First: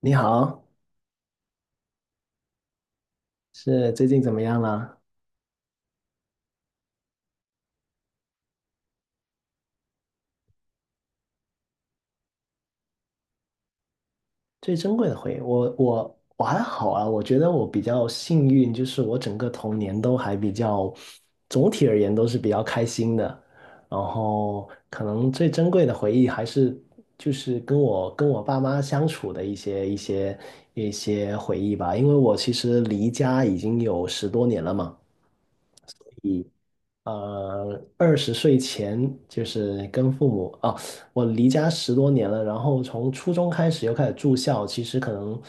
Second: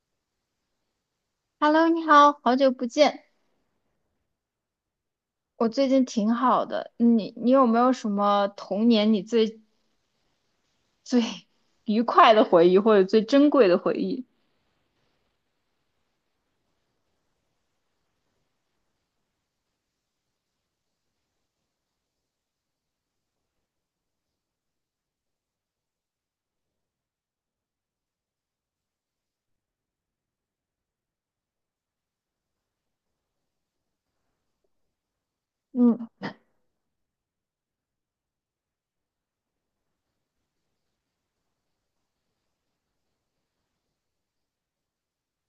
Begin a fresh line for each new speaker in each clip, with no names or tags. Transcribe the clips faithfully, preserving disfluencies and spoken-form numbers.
你好，
Hello，你好，好久不见。
是最近怎么样了？
我最近挺好的，你你有没有什么童年你最最 愉快的回忆，或者最珍贵的回忆？
最珍贵的回忆，我我我还好啊，我觉得我比较幸运，就是我整个童年都还比较，总体而言都是比较开心的。然后可能最珍贵的回忆还是就是跟我跟我爸妈相处的一些一些一些回忆吧，因为我其实离家已经有十多年了嘛。
嗯
呃，二十岁前就是跟父母哦，我离家十多年了，然后从初中开始又开始住校，其实可能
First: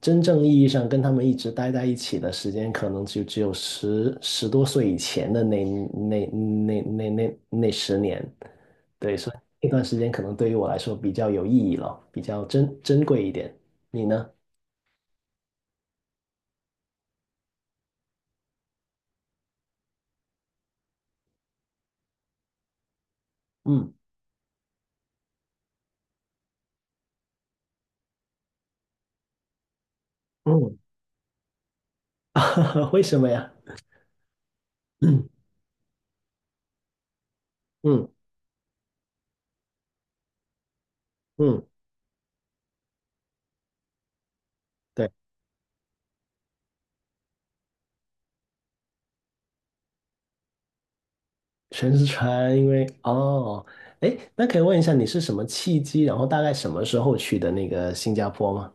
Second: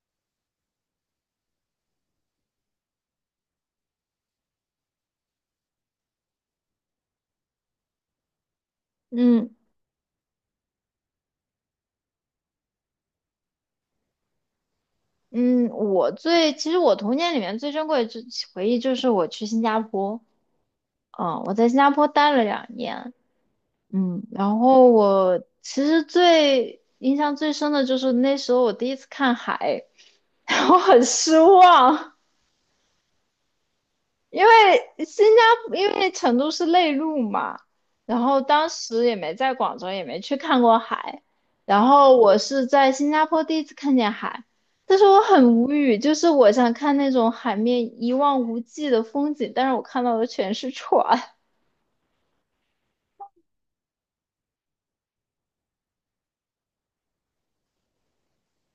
真正意义上跟他们一直待在一起的时间，可能就只有十十多岁以前的那那那那那那十年，对，所以
嗯
那段时间可能对于我来说比较有意义了，比较珍珍贵一点。你呢？
嗯，我最其实我童年里面最珍贵的就回忆就是我去新加坡，嗯，我在新加坡待了两年，
嗯
嗯，然后我其实最印象最深的就是那时候我第一次看海，然
嗯，
后很失望。
为什么呀？
因 为新
嗯
加坡，因为成都是内陆嘛，
嗯
然后当时也没在广州，也没去看过海，
嗯，
然后我是在新加坡第一次看见海，但是
对。
我很无语，就是我想看那种海面一望无际的风景，但是我看到的全是船。
全是船，因为哦，哎，那可以问一下你是什么契机，然后大概什么时候去的那个新加坡吗？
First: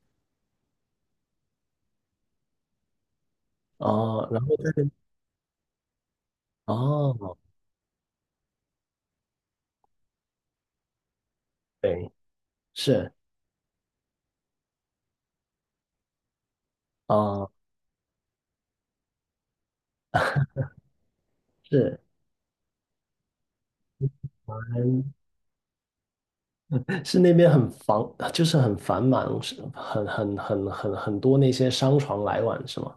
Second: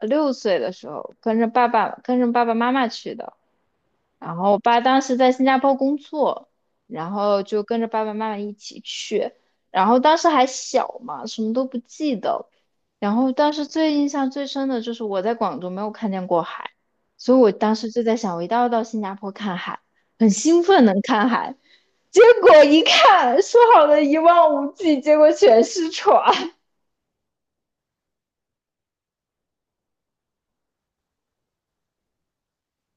六岁的时候跟着爸爸跟着爸爸妈妈去的。
哦，
然
然
后
后
我
在
爸当时在新加坡工作，然
哦，
后就跟着爸爸妈妈一起去，然后当时还小嘛，什么都不
对，
记得。
是
然后当时最印象最深的就是我在广州没有看见过海，所以
哦，
我当时就在想，我一定要到新加坡看海，很兴奋能看海。
是，
结果一看，说好的一望无际，
嗯
结果全是船。
是那边很繁，就是很繁忙，是很很很很很多那些商船来往，是吗？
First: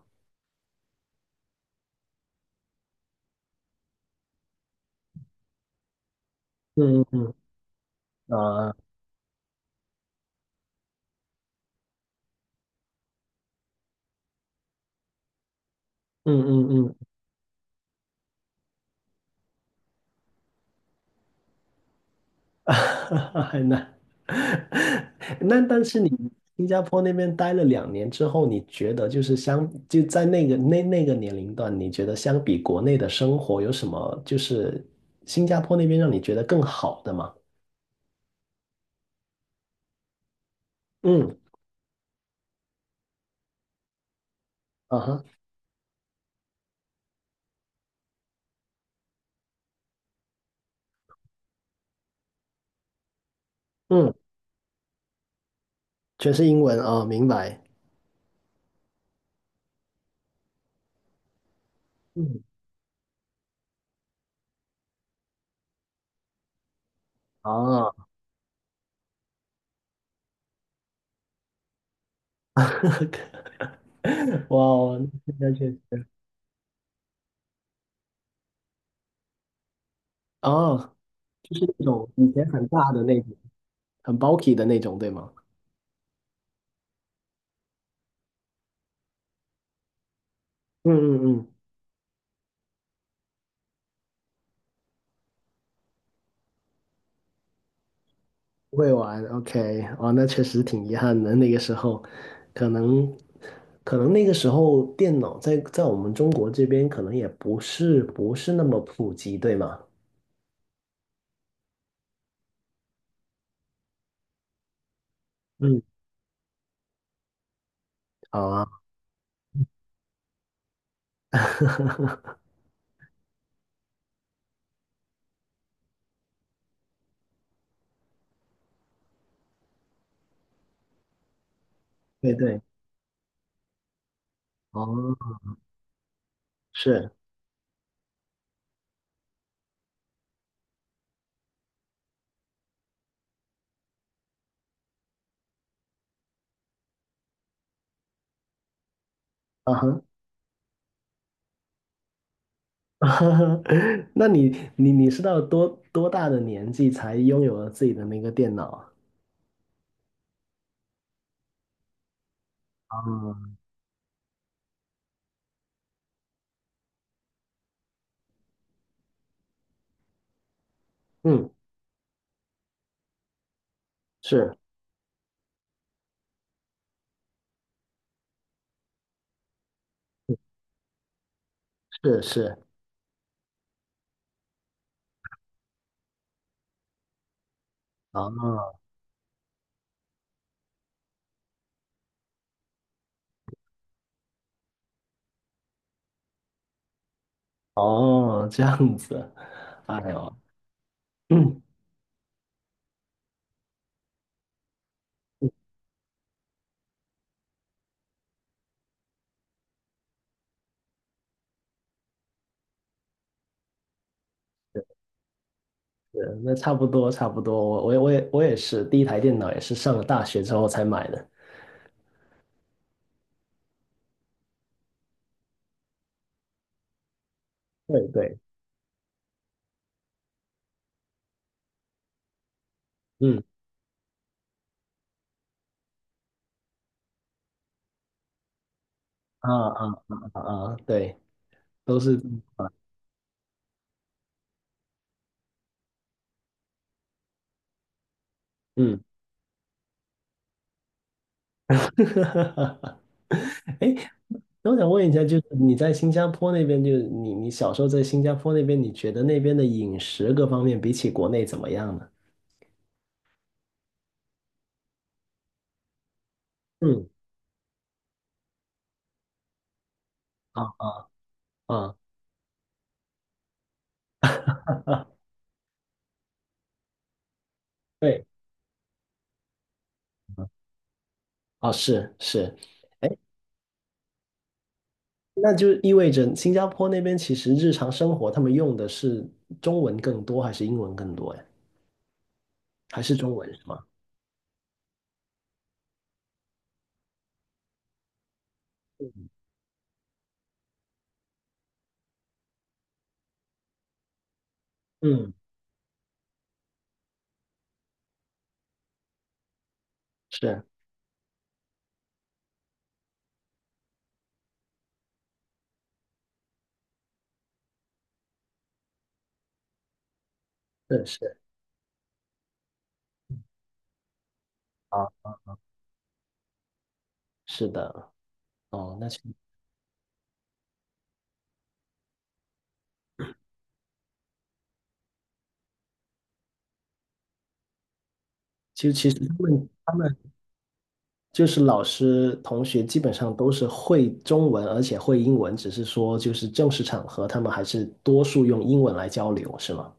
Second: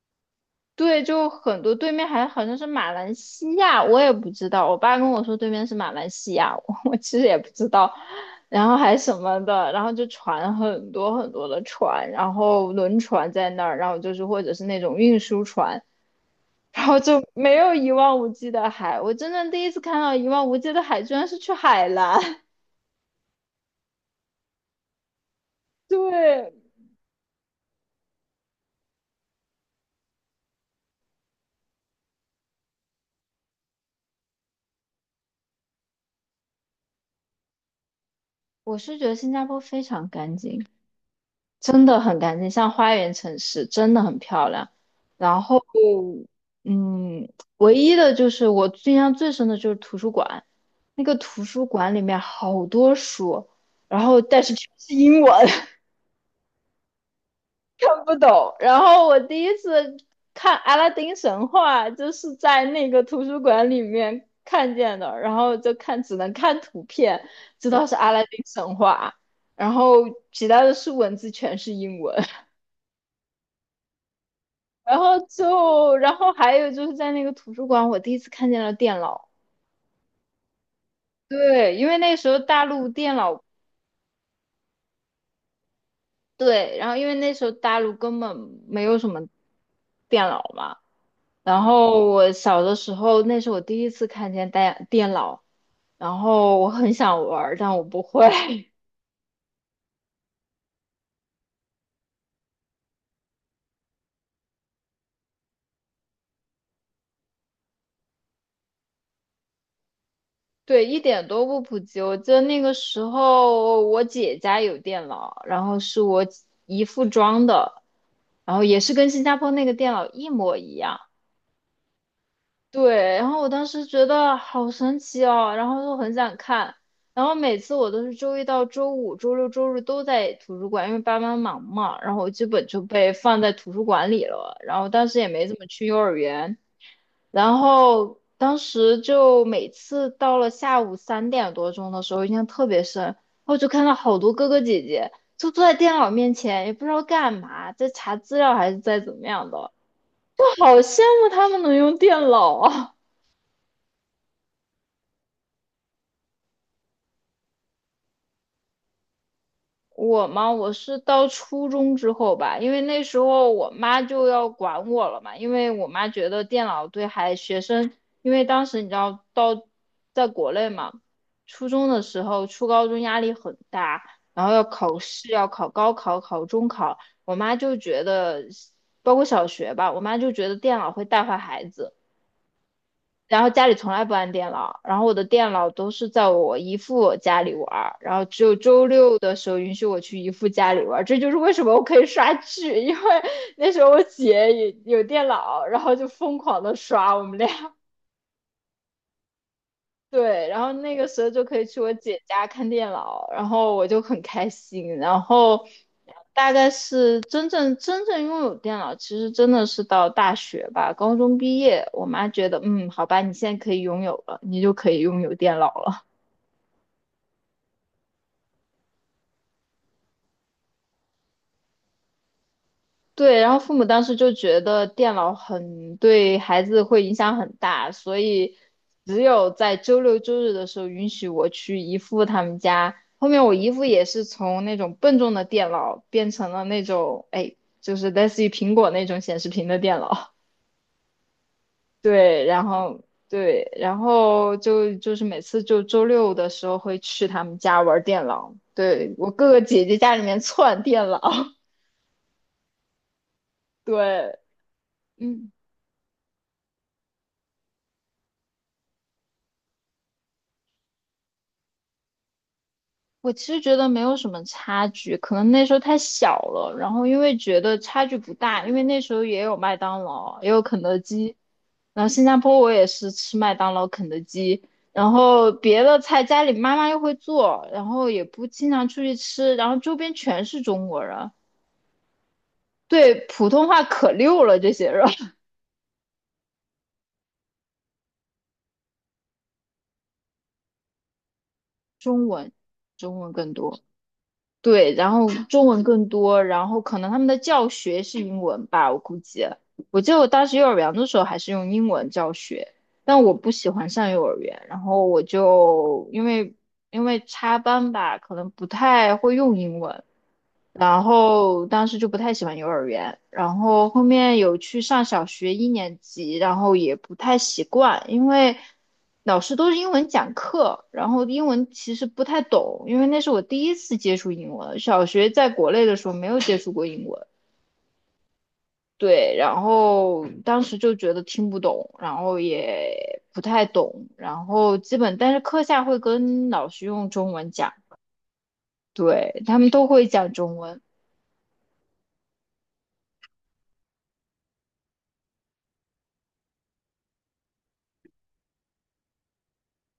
对，就很多对面还好像是马来西亚，我也不知道。我爸跟我说对面是马来西亚，我我
嗯
其实
嗯
也不知道。
嗯，
然
啊，
后还什么的，然后就船很多很多的船，然后轮船在那儿，然后就是或者是那种运输船，
嗯
然
嗯嗯
后就没有一望无际的海。我真的第一次看到一望无际的海，居然是去海南。
很难。那但是你
对，
新加坡那边待了两年之后，你觉得就是相就在那个那那个年龄段，你觉得相比国内的生活有什么就是新加坡那边让你觉得更好的吗？
我是觉得新加坡非常干净。
嗯，
真的很干净，像花园城市，真的很漂亮。
啊哈，
然后，嗯，唯一的就是我印象最深的就是图书馆，那个图书馆里面好多书，然
嗯，
后但是全是英文，
全是英文啊，明白。
看不懂。然后我第一次看《阿拉丁神话》，就是
嗯，
在那个图书馆里面看见的，然后就看只能看图片，知道
啊，
是《阿拉丁神话》，然后其他的是文字全是英文。
哇
然
哦，
后
现在确
就，
实
然后还有就是在那个图书馆，我第一次看见了电脑。
哦，那
对，因为
种
那时
以
候
前
大
很
陆
大的
电
那种，
脑，
很 bulky 的那种，对吗？
对，然后因为那时候大陆根本没有什么电脑嘛。
嗯嗯嗯
然后我小的时候，那是我第一次看见电电脑，然后我很想玩儿但我不会。
不 会玩，OK,哦，那确实挺遗憾的。那个时候，可能，可能那个时候电脑在在我们中国这边可能也不是不是那么普及，对吗？
对，一点都不普及。我记得那个时候，我姐家有电脑，然后
嗯，
是我姨父装的，
好
然后
啊，
也是跟新加坡那个电脑一模一样。对，然后我当时觉得好神奇哦，然后就很想看。然后每次我都是周一到周五、周六、周日都在图书馆，因为爸妈忙嘛，然后我
对
基
对，
本就被放在图书馆里了。然后当时也
哦，
没怎么去幼儿园，
是，
然后当时就每次到了下午三点多钟的时候，印象特别深，然后就看到好多哥哥姐姐就坐在电脑面前，也不知道干嘛，在查资料还是在怎么样的，
啊哈，
我好羡慕他们能用电脑啊！
那你你你是到多多大的年纪才拥有了自己的那个电脑啊？
我嘛，我是到初中之后吧，因为
啊，
那时候我妈就要管我了嘛，因为我妈觉得电脑对孩学生，因为当时你知道到在国内嘛，
嗯，
初中的时候、初高中压力很大，然后
是
要考试、要考高考、考中考，我妈就觉得，包括小学吧，我妈就觉得电脑会带坏孩子。
是是，
然后家里从来不安电脑，然后我的电脑都是在我姨父家里玩儿，然后只有
哦
周六的时候允许我去姨父家里玩儿，这就是为什么我可以刷剧，因为 那时候我姐也有电脑，然后就疯狂的刷，我们俩
哦，这样子，哎呦。
对，然后那个时候就可 以去我姐家看电脑，然后我就很开心，然后。但真正真正拥有电脑，其实真的是到大学吧，高中毕业，我妈觉得，嗯，好吧，你现在可以拥有了，你就可以拥有电脑了。
对，那差不多差不多，我我也我也我也是，第一台电脑也是上了大学之后才买的。
对，然后父母当时就觉得电脑很对孩子会影响很大，
对
所
对，
以只有在周六周日的时候允许我去姨父他们家。后
嗯
面我姨父也是从那种笨重的电脑变成了那种，哎，就是类似于苹果那种显示
啊
屏的
啊
电
啊
脑。
啊啊，对，都 是
对，然后对，然后就就是每次就周六的时候会去他们家玩电脑，
嗯，
对，我哥哥姐姐家里面串电脑，
哎
对，
那我想问一下，就是
嗯。
你在新加坡那边，就是你你小时候在新加坡那边，你觉得那边的饮食各方面比起国内怎么样呢？
我其实觉得没有什么差距，可能那时候太小了，然后
嗯
因为觉得差距不大，因为那时候也有麦当劳，也有肯
啊
德基，
啊
然后新加坡我也是吃麦当劳、肯德基，
啊，
然后别的菜家里妈妈又会做，然后也
对，
不经常出去吃，然后周边全是中国人，
哦是是，哎，
对普通话可溜了这些人，
那就意味着新加坡那边其实日常生活他们用的是中文更多还是英文更多呀？
中文，
还是
中
中
文
文
更
是
多。
吗？
对，然后中文更多，然后可能他们的教学是英文吧，我估计。我记得我当时幼儿园的时候还是用英文教学，但我不喜欢上幼儿园，然后我
嗯，
就因为因为插班吧，可能不太会用英文，
是
然后当时就不太喜欢幼儿园，然后后面有去上小学一年级，然后也不太习惯，因为老师都是英文讲课，
是
然后
是
英文其实不太懂，因为那是我第一次接触英文，小
啊，
学在国内的时候没有接触过英文。
是的，哦，那其
对，然后当时就觉得听不懂，然后也不太懂，然后基本，但是课下会跟老师用中文讲，
其实其实他
对，他
们
们都
他
会
们
讲中文。
就是老师同学基本上都是会中文，而且会英文，只是说就是正式场合他们还是多数用英文来交流，是吗？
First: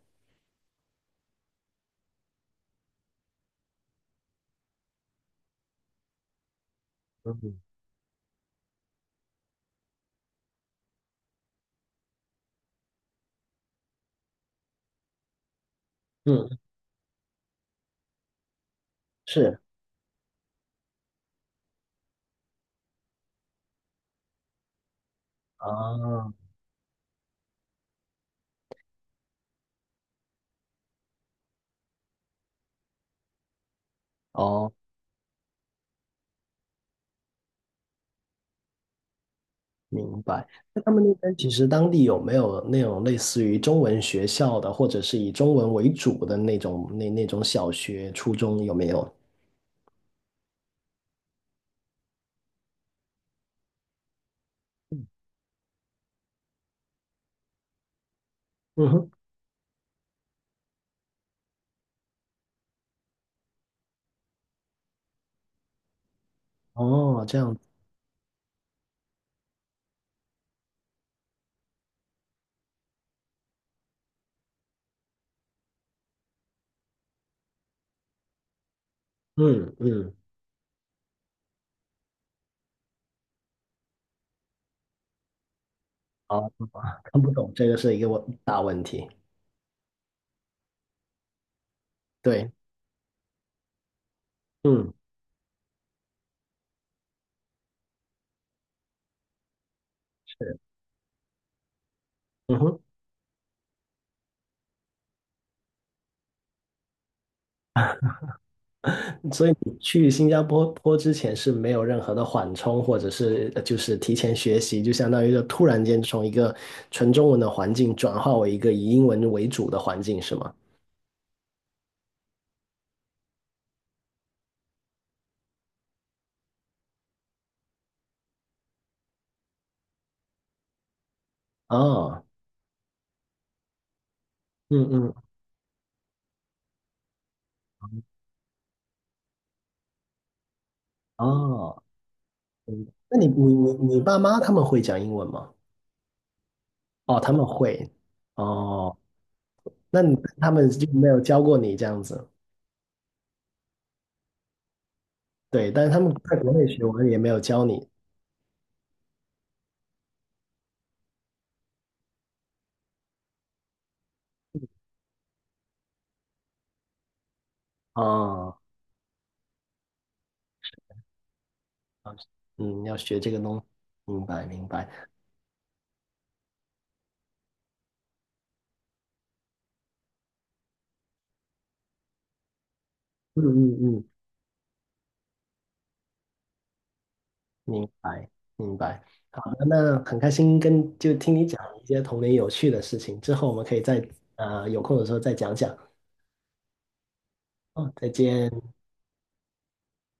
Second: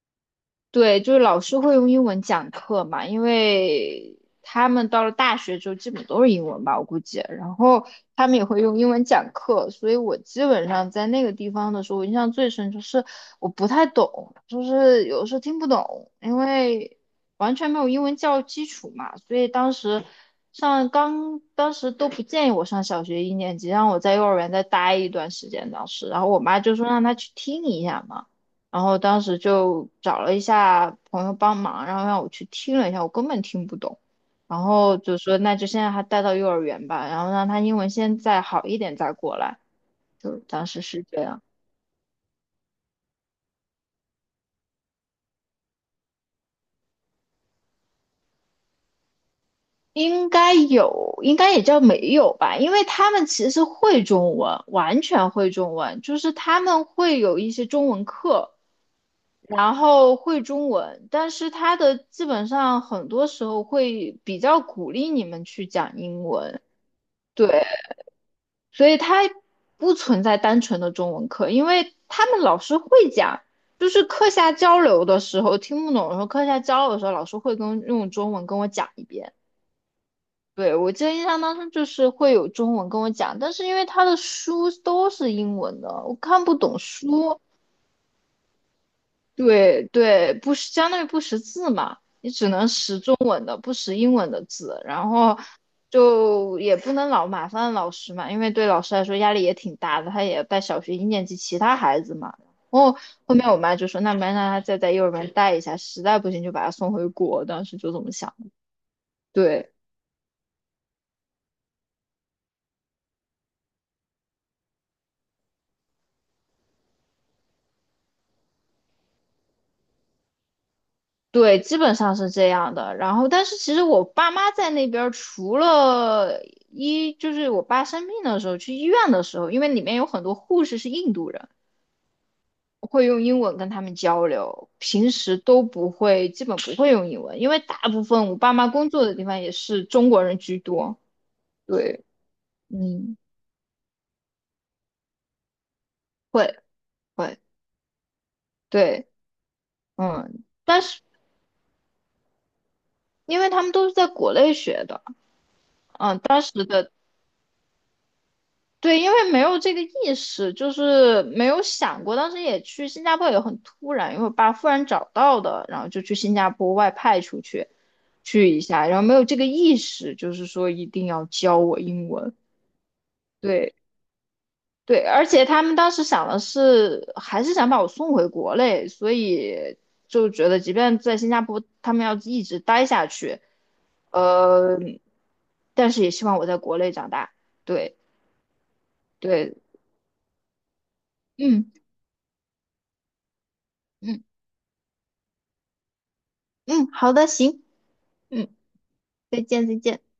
对，就是老师会用英文讲课嘛，因为他们到了大学之后基本都是英文吧，我估计。然
嗯
后他们也会用英文讲课，所以我基本上在那个地方的时候，我印象最深就是我不太懂，就是有时候听不懂，因
嗯，
为完全没有英文教育基础嘛，所以
是
当时上刚当时都不建议我上小学一年级，让我在幼儿园再待一段时间。当时，然后
啊，
我妈就说让她去听一下嘛。然后当时就找了一下朋友帮忙，然后让我去听了一下，我根本听不懂。然
哦，
后就说那就先让他带到幼儿园吧，然后让他英文先再好一点再过来。
明
就
白。
当
那
时
他们
是
那
这
边
样，
其实当地有没有那种类似于中文学校的，或者是以中文为主的那种那那种小学、初中有没有？
应该有，应该也叫没有吧，因为他们其实会中文，完全会中文，就是他们会有一些中文课，
嗯哼，
然后会中文，但是他的基本上很多时候会比较鼓励你们去讲英文，
哦，这样。
所以它不存在单纯的中文课，因为他们老师会讲，就是课下交流的时候听不懂的时候，课下交流的时候老师会跟用中文跟我讲一遍。
嗯嗯，
对，我记得印象当中就是会有中文跟我讲，但是因为他的书都是英文的，我
啊，
看不懂
看不
书，
懂，这个是一个问大问题。
对对，不识相当于不识字嘛，你只
对，
能识中文的，不识英文的字，
嗯
然后就也不能老麻烦老师嘛，因为对老师来说压力也挺大的，他也
是，
带小学一年级其他孩子嘛。然
嗯哼
后后面我妈就说，那没让他再在幼儿园待一下，实在不行就把他送回国，当时就这么想的。
所以
对。
你去新加坡坡之前是没有任何的缓冲，或者是呃就是提前学习，就相当于就突然间从一个纯中文的环境转化为一个以英文为主的环境，是吗？
对，基本上是这样的。然后，但是其实我爸妈在那边儿，除了一就是我爸生病的时候，去医院的时候，因为里面有很多护士是印度人，
哦
我会用英文跟他们交流，
嗯
平
嗯，
时都不会，基本不会用英文，因为大部分我爸妈工作的地方也是中国人居多。
哦，
对，
嗯
嗯，
那你你你你爸妈他们会讲英文吗？
会
哦，他
会，
们会。哦，
对，
那你
嗯，
他们
但
就
是
没有教过你这样子。
因为他们都是在国内学的，
对，但是他们
嗯，
在
当
国
时
内学
的
文也没有教你
对，因为没有这个意识，就是没有想过。当时也去新加坡也很突然，因为我爸忽然找到的，然后就去新加坡外派出去去
啊，
一下，然后没有这个意识，就是说一定要教我英
啊
文。
嗯，要学这个东西，
对
明白明白，
对，而且他们当时想的是，还是想把我送回国内，所以就觉得即便在新加坡，他们要一直待下去，
嗯嗯嗯，
呃，但是也希望我在国内长大。
明
对
白明白。好
对，
的，那很开心跟就听你讲
嗯。
一些童年有趣的事情，之后我们可以再
嗯。
呃有空的时候再讲讲。
嗯，好的，行，
哦，再
嗯，
见。
再见，再见。